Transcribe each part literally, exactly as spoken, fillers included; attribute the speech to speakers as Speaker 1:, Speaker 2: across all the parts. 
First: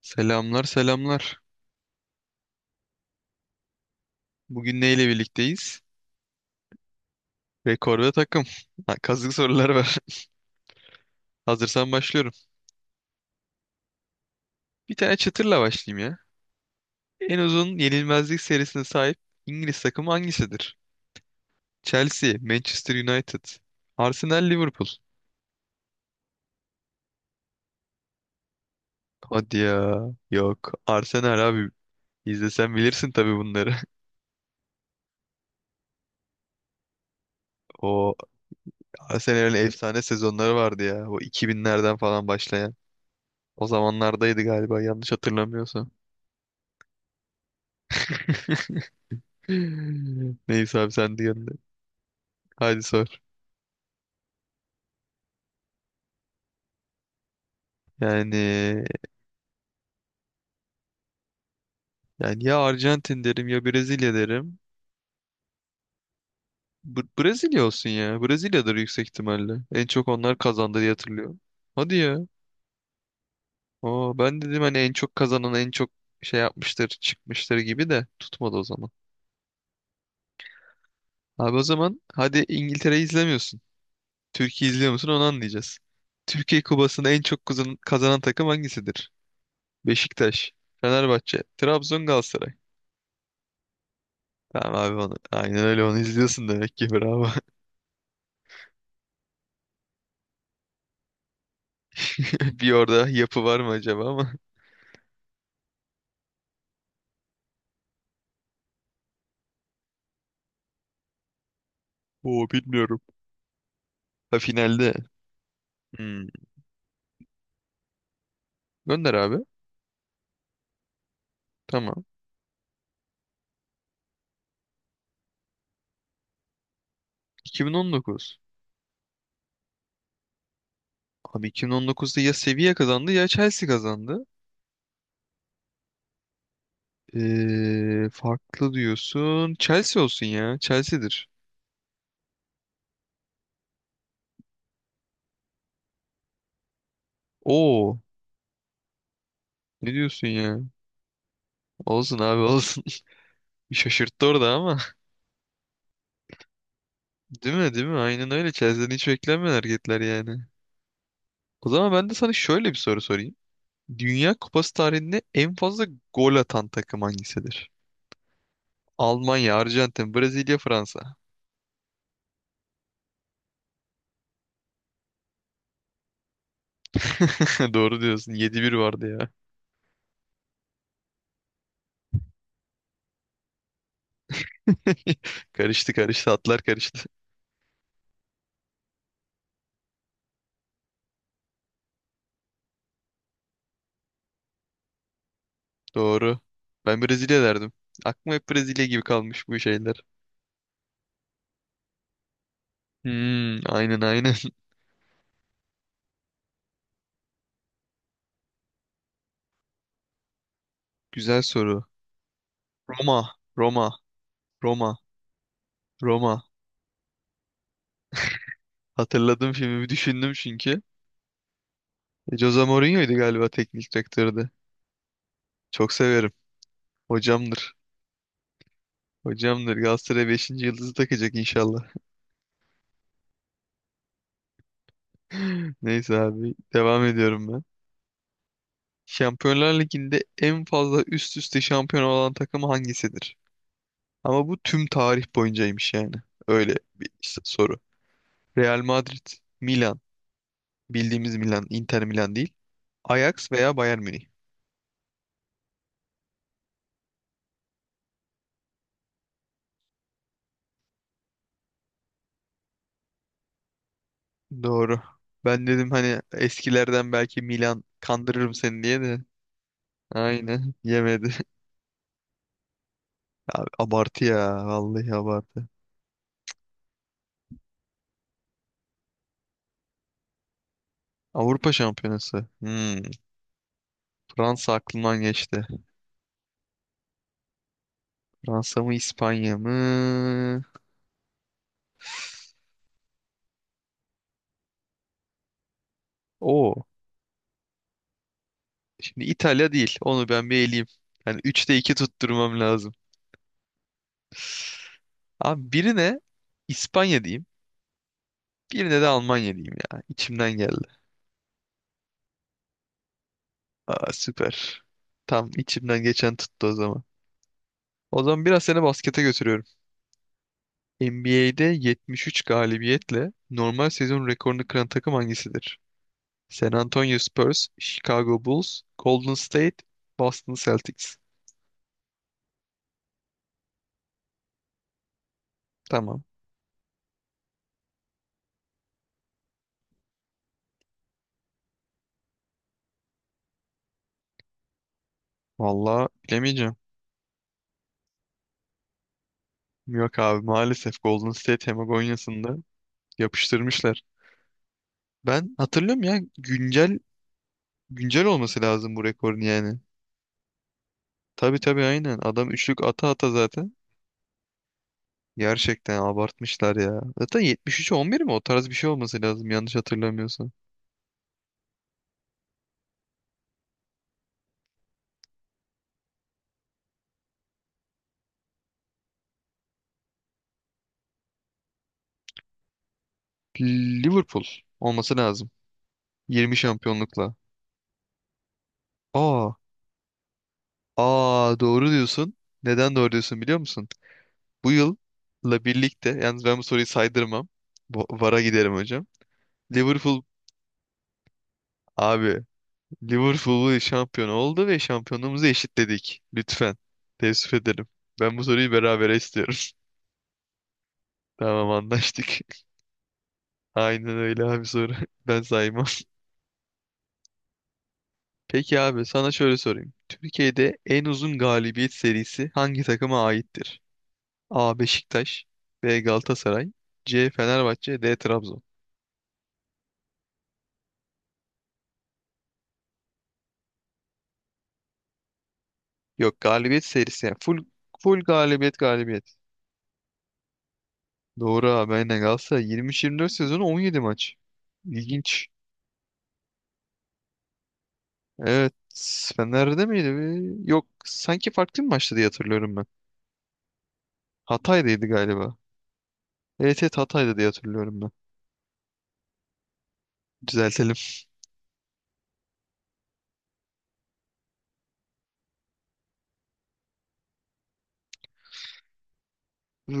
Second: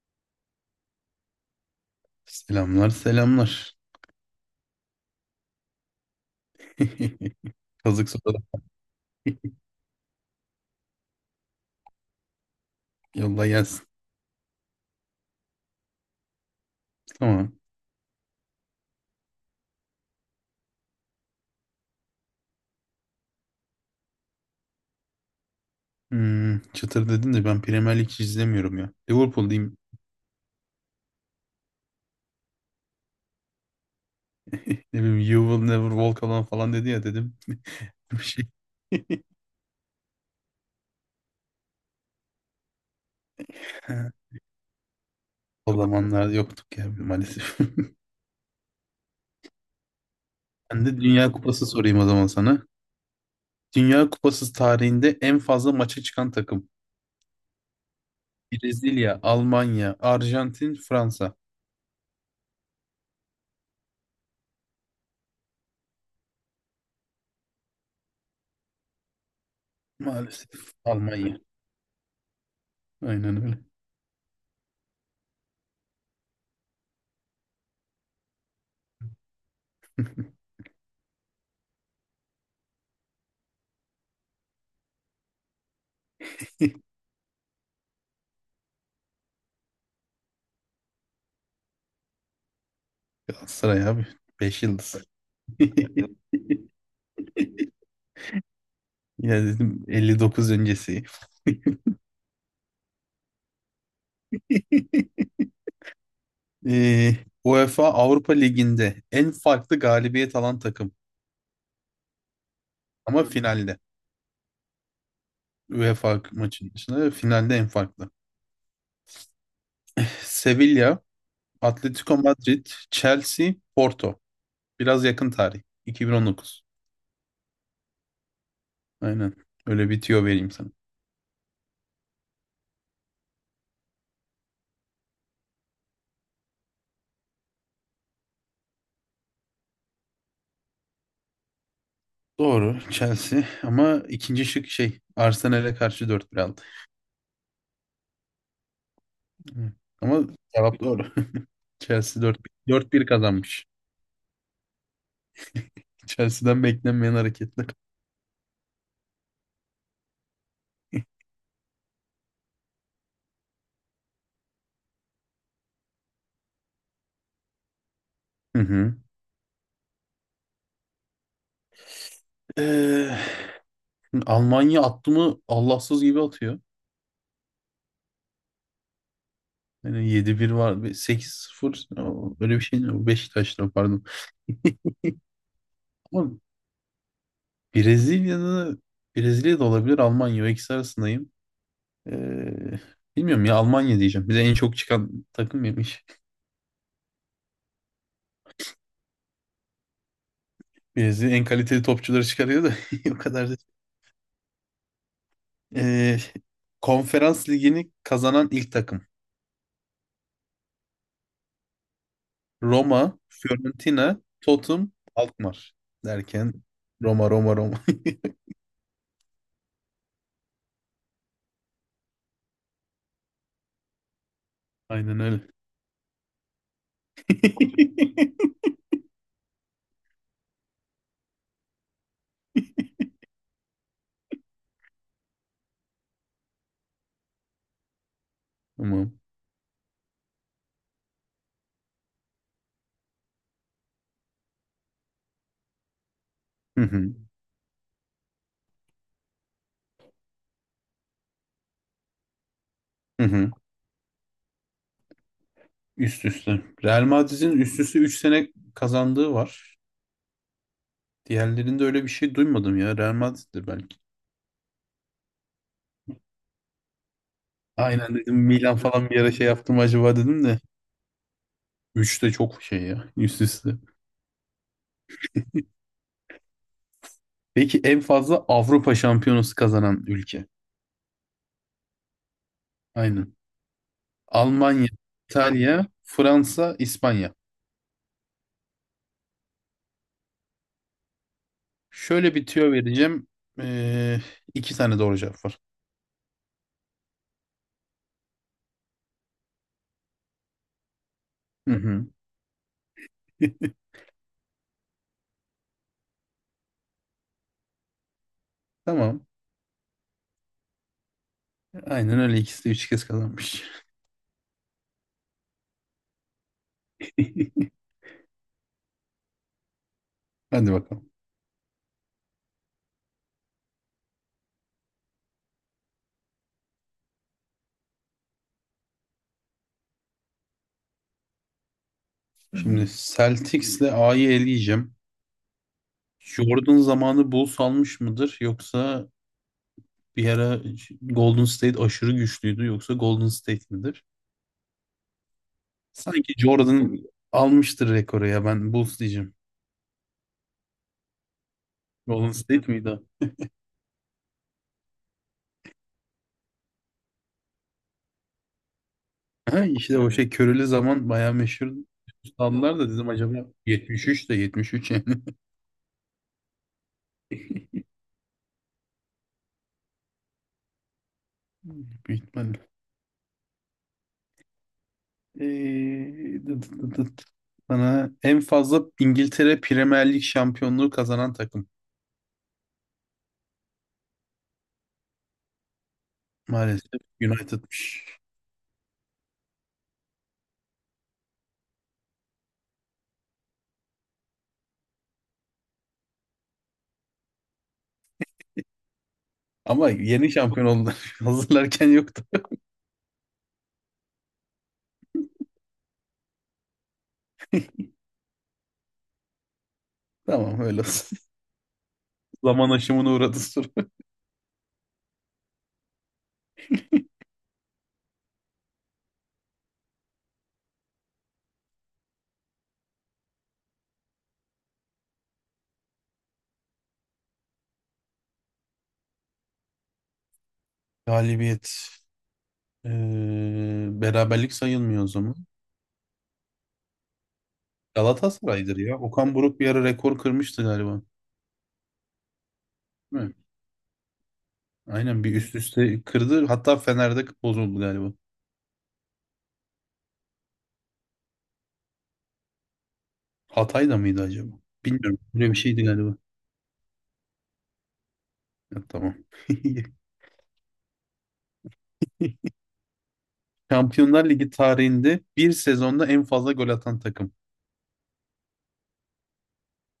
Speaker 1: Selamlar selamlar.
Speaker 2: Selamlar selamlar.
Speaker 1: Bugün neyle birlikteyiz? Rekor
Speaker 2: Kazık
Speaker 1: ve
Speaker 2: soda.
Speaker 1: takım. Ha, Kazık sorular var. Hazırsan başlıyorum.
Speaker 2: Yolla gelsin.
Speaker 1: Bir tane çıtırla başlayayım ya. En
Speaker 2: Tamam.
Speaker 1: uzun yenilmezlik serisine sahip İngiliz takımı hangisidir? Chelsea, Manchester United, Arsenal, Liverpool.
Speaker 2: Hmm, çıtır dedin de ben Premier Lig hiç izlemiyorum ya. Liverpool
Speaker 1: Hadi
Speaker 2: diyeyim.
Speaker 1: ya. Yok. Arsenal abi. İzlesen bilirsin tabii bunları.
Speaker 2: Ne bileyim You Will Never Walk Alone falan dedi ya dedim.
Speaker 1: O
Speaker 2: Bir şey.
Speaker 1: Arsenal'in efsane sezonları vardı ya. O iki binlerden falan başlayan. O zamanlardaydı galiba, yanlış
Speaker 2: O
Speaker 1: hatırlamıyorsam.
Speaker 2: zamanlar yoktuk ya maalesef.
Speaker 1: Neyse
Speaker 2: Ben
Speaker 1: abi
Speaker 2: de
Speaker 1: sen de.
Speaker 2: Dünya Kupası sorayım o zaman sana.
Speaker 1: Hadi sor.
Speaker 2: Dünya Kupası tarihinde en fazla maça çıkan takım.
Speaker 1: Yani
Speaker 2: Brezilya, Almanya, Arjantin, Fransa.
Speaker 1: yani ya Arjantin derim ya Brezilya derim. Br- Brezilya olsun ya. Brezilya'dır yüksek ihtimalle. En çok onlar
Speaker 2: Maalesef
Speaker 1: kazandı diye
Speaker 2: Almanya.
Speaker 1: hatırlıyorum. Hadi ya.
Speaker 2: Aynen öyle.
Speaker 1: Oo, ben dedim hani en çok kazanan en çok şey yapmıştır, çıkmıştır gibi, de tutmadı o zaman. Abi, o zaman hadi, İngiltere'yi izlemiyorsun. Türkiye izliyor musun onu anlayacağız. Türkiye Kupası'nda en çok kazan- kazanan takım hangisidir? Beşiktaş, Fenerbahçe, Trabzon, Galatasaray.
Speaker 2: Galatasaray abi. Beş
Speaker 1: Tamam abi,
Speaker 2: yıldız.
Speaker 1: onu. Aynen öyle, onu izliyorsun demek ki, bravo.
Speaker 2: Ya dedim elli dokuz öncesi.
Speaker 1: Bir orada yapı var mı acaba ama.
Speaker 2: Ee, UEFA Avrupa Ligi'nde en farklı galibiyet alan takım.
Speaker 1: Oo, bilmiyorum.
Speaker 2: Ama finalde.
Speaker 1: Ha, finalde.
Speaker 2: UEFA
Speaker 1: Hmm.
Speaker 2: maçının dışında finalde en farklı.
Speaker 1: Gönder abi.
Speaker 2: Sevilla,
Speaker 1: Tamam.
Speaker 2: Atletico Madrid, Chelsea, Porto. Biraz yakın tarih. iki bin on dokuz.
Speaker 1: iki bin on dokuz.
Speaker 2: Aynen. Öyle bir tüyo vereyim sana.
Speaker 1: Abi, iki bin on dokuzda ya Sevilla kazandı ya Chelsea kazandı. Ee, farklı diyorsun. Chelsea olsun ya. Chelsea'dir.
Speaker 2: Doğru Chelsea ama ikinci şık şey Arsenal'e karşı dört bir aldı.
Speaker 1: Oo.
Speaker 2: Hı.
Speaker 1: Ne
Speaker 2: Ama
Speaker 1: diyorsun ya?
Speaker 2: cevap doğru.
Speaker 1: Olsun
Speaker 2: Chelsea
Speaker 1: abi,
Speaker 2: 4-1
Speaker 1: olsun.
Speaker 2: 4-1 kazanmış.
Speaker 1: Bir şaşırttı orada ama.
Speaker 2: Chelsea'den beklenmeyen
Speaker 1: Değil
Speaker 2: hareketler.
Speaker 1: mi, değil mi? Aynen öyle. Chelsea'den hiç beklenmeyen hareketler yani. O zaman ben de sana şöyle bir soru sorayım. Dünya Kupası tarihinde en fazla gol atan takım hangisidir?
Speaker 2: Hı hı.
Speaker 1: Almanya, Arjantin, Brezilya, Fransa.
Speaker 2: Ee, Almanya attı mı Allahsız gibi atıyor.
Speaker 1: Doğru diyorsun. Yedi bir vardı ya.
Speaker 2: Yani yedi bir var. Sekiz sıfır, öyle bir şey mi? Beşiktaş'ta pardon.
Speaker 1: Karıştı karıştı.
Speaker 2: Ama
Speaker 1: Atlar karıştı.
Speaker 2: Brezilya'da Brezilya'da olabilir Almanya. O ikisi arasındayım. Ee, Bilmiyorum ya Almanya diyeceğim. Bize en çok çıkan takım yemiş.
Speaker 1: Doğru. Ben Brezilya derdim. Aklıma hep Brezilya gibi kalmış bu şeyler.
Speaker 2: Brezilya en kaliteli topçuları çıkarıyor da o kadar da.
Speaker 1: Hmm, aynen aynen.
Speaker 2: Ee, Konferans ligini kazanan ilk takım.
Speaker 1: Güzel soru.
Speaker 2: Roma,
Speaker 1: Roma, Roma,
Speaker 2: Fiorentina, Tottenham,
Speaker 1: Roma,
Speaker 2: Alkmaar
Speaker 1: Roma.
Speaker 2: derken Roma Roma Roma.
Speaker 1: Hatırladım, filmi düşündüm çünkü. E, Jose Mourinho'ydu galiba, teknik direktördü.
Speaker 2: Aynen öyle.
Speaker 1: Çok severim. Hocamdır. Hocamdır. Galatasaray beşinci yıldızı takacak inşallah. Neyse abi. Devam ediyorum ben.
Speaker 2: Tamam.
Speaker 1: Şampiyonlar Ligi'nde en fazla üst üste şampiyon olan takım hangisidir? Ama bu tüm tarih boyuncaymış yani. Öyle
Speaker 2: Hı
Speaker 1: bir
Speaker 2: hı.
Speaker 1: s- soru. Real Madrid, Milan, bildiğimiz Milan, Inter Milan değil.
Speaker 2: Hı hı.
Speaker 1: Ajax veya Bayern Münih.
Speaker 2: Üst üste. Real Madrid'in üst üste üç sene kazandığı var. Diğerlerinde öyle bir şey duymadım ya. Real Madrid'dir belki.
Speaker 1: Doğru. Ben dedim hani, eskilerden belki Milan
Speaker 2: Aynen dedim
Speaker 1: kandırırım
Speaker 2: Milan
Speaker 1: seni diye
Speaker 2: falan bir
Speaker 1: de.
Speaker 2: ara şey yaptım acaba dedim de.
Speaker 1: Aynen. Yemedi.
Speaker 2: Üç de çok şey ya üst
Speaker 1: Abi,
Speaker 2: üste.
Speaker 1: abartı ya. Vallahi abartı.
Speaker 2: Peki en fazla Avrupa Şampiyonası kazanan ülke.
Speaker 1: Avrupa Şampiyonası. Hmm,
Speaker 2: Aynen.
Speaker 1: Fransa
Speaker 2: Almanya,
Speaker 1: aklımdan geçti.
Speaker 2: İtalya, Fransa, İspanya.
Speaker 1: Fransa mı, İspanya mı?
Speaker 2: Şöyle bir tüyo vereceğim. Ee, iki tane doğru cevap var.
Speaker 1: O, şimdi İtalya değil. Onu ben bir eleyeyim. Yani
Speaker 2: Hı
Speaker 1: üçte iki
Speaker 2: hı.
Speaker 1: tutturmam lazım. Abi, birine İspanya diyeyim. Birine de
Speaker 2: Tamam.
Speaker 1: Almanya diyeyim ya. İçimden geldi.
Speaker 2: Aynen öyle ikisi de üç kez kazanmış.
Speaker 1: Aa, süper. Tam içimden geçen tuttu o zaman. O zaman biraz seni baskete götürüyorum.
Speaker 2: Hadi bakalım.
Speaker 1: N B A'de yetmiş üç galibiyetle normal sezon rekorunu kıran takım hangisidir? San Antonio Spurs, Chicago Bulls, Golden State, Boston Celtics.
Speaker 2: Şimdi Celtics'le A'yı eleyeceğim.
Speaker 1: Tamam.
Speaker 2: Jordan zamanı Bulls almış mıdır yoksa bir ara Golden State aşırı güçlüydü yoksa Golden State midir?
Speaker 1: Vallahi
Speaker 2: Sanki
Speaker 1: bilemeyeceğim.
Speaker 2: Jordan almıştır rekoru ya ben Bulls diyeceğim.
Speaker 1: Yok abi, maalesef Golden State. Hem
Speaker 2: Golden State miydi o?
Speaker 1: yapıştırmışlar. Ben hatırlıyorum ya, güncel güncel olması lazım bu rekorun
Speaker 2: Ha,
Speaker 1: yani.
Speaker 2: işte o şey körülü zaman bayağı
Speaker 1: Tabii
Speaker 2: meşhur
Speaker 1: tabii, aynen. Adam
Speaker 2: aldılar
Speaker 1: üçlük
Speaker 2: da
Speaker 1: ata
Speaker 2: dedim
Speaker 1: ata
Speaker 2: acaba
Speaker 1: zaten.
Speaker 2: yetmiş üç de yetmiş üç yani.
Speaker 1: Gerçekten abartmışlar ya. Zaten yetmiş üçe on bir mi? O tarz bir şey olması lazım, yanlış hatırlamıyorsam.
Speaker 2: Büyük ihtimalle. Ee, dıt dıt dıt. Bana en fazla İngiltere Premier Lig şampiyonluğu kazanan takım.
Speaker 1: Liverpool olması lazım. yirmi
Speaker 2: Maalesef
Speaker 1: şampiyonlukla.
Speaker 2: United.
Speaker 1: Aa, aa, doğru diyorsun. Neden doğru diyorsun biliyor musun? Bu yılla birlikte, yalnız ben bu soruyu saydırmam. Bu- VAR'a giderim hocam.
Speaker 2: Ama
Speaker 1: Liverpool
Speaker 2: yeni şampiyon oldular. Hazırlarken yoktu.
Speaker 1: abi, Liverpool şampiyon oldu ve şampiyonluğumuzu eşitledik. Lütfen. Teessüf ederim. Ben bu soruyu berabere istiyorum.
Speaker 2: Tamam öyle olsun.
Speaker 1: Tamam, anlaştık.
Speaker 2: Zaman aşımına uğradı soru.
Speaker 1: Aynen öyle abi, soru. Ben saymam. Peki abi, sana şöyle sorayım. Türkiye'de en uzun galibiyet serisi hangi takıma aittir? A. Beşiktaş, B. Galatasaray, C. Fenerbahçe, D. Trabzon.
Speaker 2: Galibiyet. Ee, beraberlik sayılmıyor o zaman.
Speaker 1: Yok, galibiyet serisi yani, full, full
Speaker 2: Galatasaray'dır
Speaker 1: galibiyet
Speaker 2: ya.
Speaker 1: galibiyet.
Speaker 2: Okan Buruk bir ara rekor kırmıştı galiba.
Speaker 1: Doğru abi, aynen Galatasaray
Speaker 2: Değil
Speaker 1: yirmi üç yirmi dört
Speaker 2: mi?
Speaker 1: sezonu on yedi maç.
Speaker 2: Aynen bir
Speaker 1: İlginç.
Speaker 2: üst üste kırdı. Hatta Fener'de bozuldu galiba.
Speaker 1: Evet. Fener'de miydi? Bir- Yok. Sanki farklı bir maçtı diye hatırlıyorum ben.
Speaker 2: Hatay'da mıydı acaba?
Speaker 1: Hatay'daydı
Speaker 2: Bilmiyorum. Böyle
Speaker 1: galiba.
Speaker 2: bir şeydi galiba.
Speaker 1: Evet evet, Hatay'da diye hatırlıyorum ben.
Speaker 2: Ya, tamam.
Speaker 1: Düzeltelim.
Speaker 2: Şampiyonlar Ligi tarihinde bir sezonda en fazla gol atan takım.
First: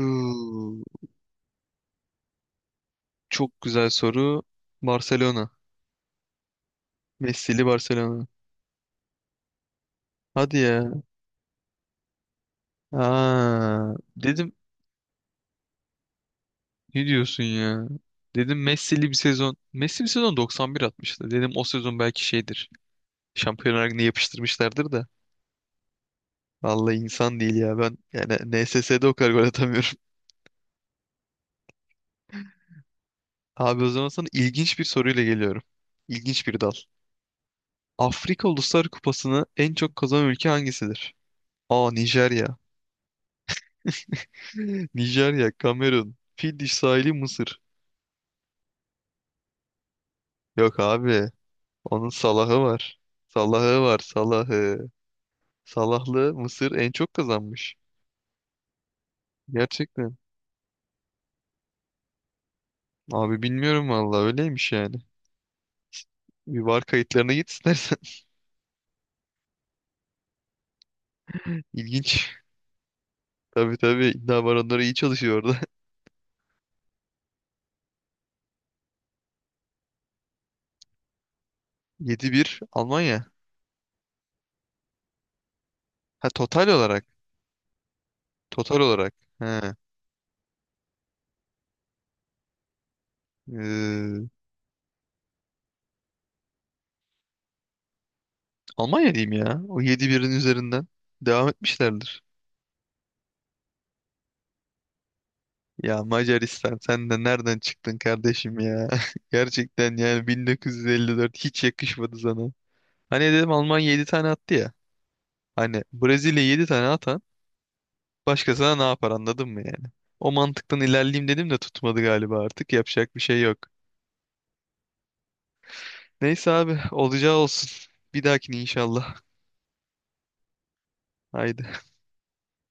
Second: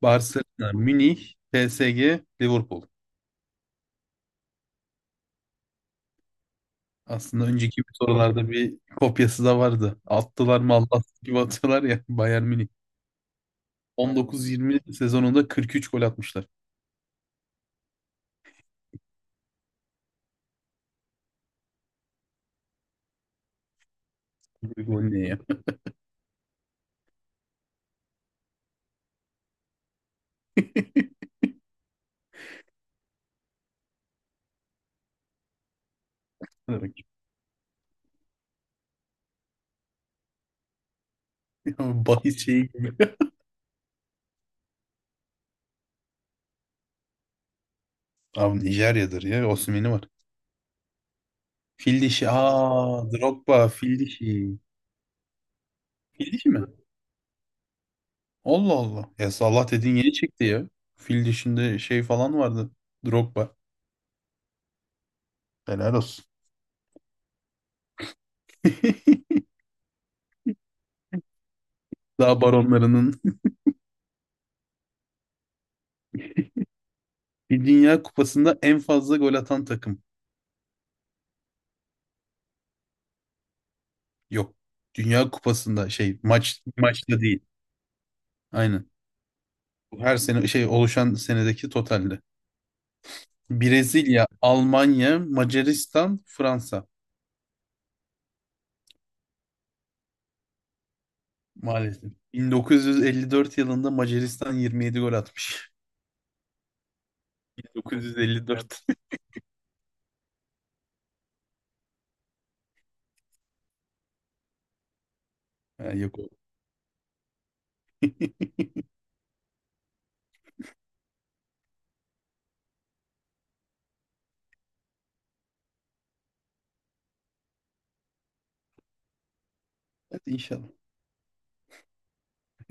Speaker 2: Barcelona, Münih, P S G, Liverpool.
Speaker 1: Çok güzel soru. Barcelona.
Speaker 2: Aslında
Speaker 1: Messi'li
Speaker 2: önceki bir
Speaker 1: Barcelona.
Speaker 2: sorularda bir kopyası da vardı.
Speaker 1: Hadi
Speaker 2: Attılar mı
Speaker 1: ya.
Speaker 2: Allah gibi atıyorlar ya. Bayern Münih.
Speaker 1: Aa, dedim
Speaker 2: on dokuz yirmi sezonunda kırk üç gol atmışlar.
Speaker 1: ne diyorsun ya? Dedim Messi'li bir sezon. Messi bir sezon doksan bir atmıştı. Dedim o sezon belki şeydir. Şampiyonlar Ligi'ne
Speaker 2: Bir
Speaker 1: yapıştırmışlardır
Speaker 2: gol
Speaker 1: da.
Speaker 2: ne ya?
Speaker 1: Vallahi insan değil ya. Ben yani N S S'de o kadar gol atamıyorum. Abi, o zaman sana ilginç bir soruyla geliyorum. İlginç bir dal. Afrika Uluslar Kupası'nı en çok kazanan ülke hangisidir? A.
Speaker 2: Bahis
Speaker 1: Nijerya.
Speaker 2: şeyi gibi.
Speaker 1: Nijerya, Kamerun, Fiddiş sahili, Mısır.
Speaker 2: Abi Nijerya'dır ya. Osimhen'i var.
Speaker 1: Yok abi.
Speaker 2: Fil
Speaker 1: Onun
Speaker 2: dişi.
Speaker 1: Salah'ı var.
Speaker 2: Aa, Drogba.
Speaker 1: Salah'ı var,
Speaker 2: Fil dişi.
Speaker 1: Salah'ı.
Speaker 2: Fil
Speaker 1: Salahlı
Speaker 2: dişi mi?
Speaker 1: Mısır en çok kazanmış.
Speaker 2: Allah Allah. Ya Allah dediğin yeni
Speaker 1: Gerçekten.
Speaker 2: çıktı ya. Fil dişinde şey falan vardı.
Speaker 1: Abi
Speaker 2: Drogba.
Speaker 1: bilmiyorum vallahi, öyleymiş yani.
Speaker 2: Helal olsun.
Speaker 1: Bir var kayıtlarına git istersen. İlginç.
Speaker 2: Daha baronlarının
Speaker 1: Tabii tabii, iddia baronları iyi çalışıyor orada.
Speaker 2: bir Dünya Kupası'nda en fazla gol atan takım.
Speaker 1: Yedi bir. Almanya.
Speaker 2: Yok. Dünya Kupası'nda şey
Speaker 1: Ha,
Speaker 2: maç
Speaker 1: total olarak.
Speaker 2: maçta değil.
Speaker 1: Total
Speaker 2: Aynen.
Speaker 1: olarak. He.
Speaker 2: Bu her sene şey oluşan senedeki totalde.
Speaker 1: Ee,
Speaker 2: Brezilya, Almanya, Macaristan, Fransa
Speaker 1: Almanya diyeyim ya. O yedi birin üzerinden devam
Speaker 2: maalesef.
Speaker 1: etmişlerdir.
Speaker 2: bin dokuz yüz elli dört yılında Macaristan yirmi yedi gol atmış.
Speaker 1: Ya Macaristan, sen de nereden çıktın kardeşim
Speaker 2: bin dokuz yüz elli dört.
Speaker 1: ya? Gerçekten yani, bin dokuz yüz elli dört hiç yakışmadı sana. Hani dedim, Almanya yedi tane attı ya. Hani
Speaker 2: Ha, yok.
Speaker 1: Brezilya yedi tane atan başkasına ne yapar, anladın mı yani? O mantıktan ilerleyeyim dedim de tutmadı galiba, artık yapacak bir şey yok. Neyse abi, olacağı olsun. Bir dahakine inşallah.
Speaker 2: Hadi inşallah.
Speaker 1: Haydi.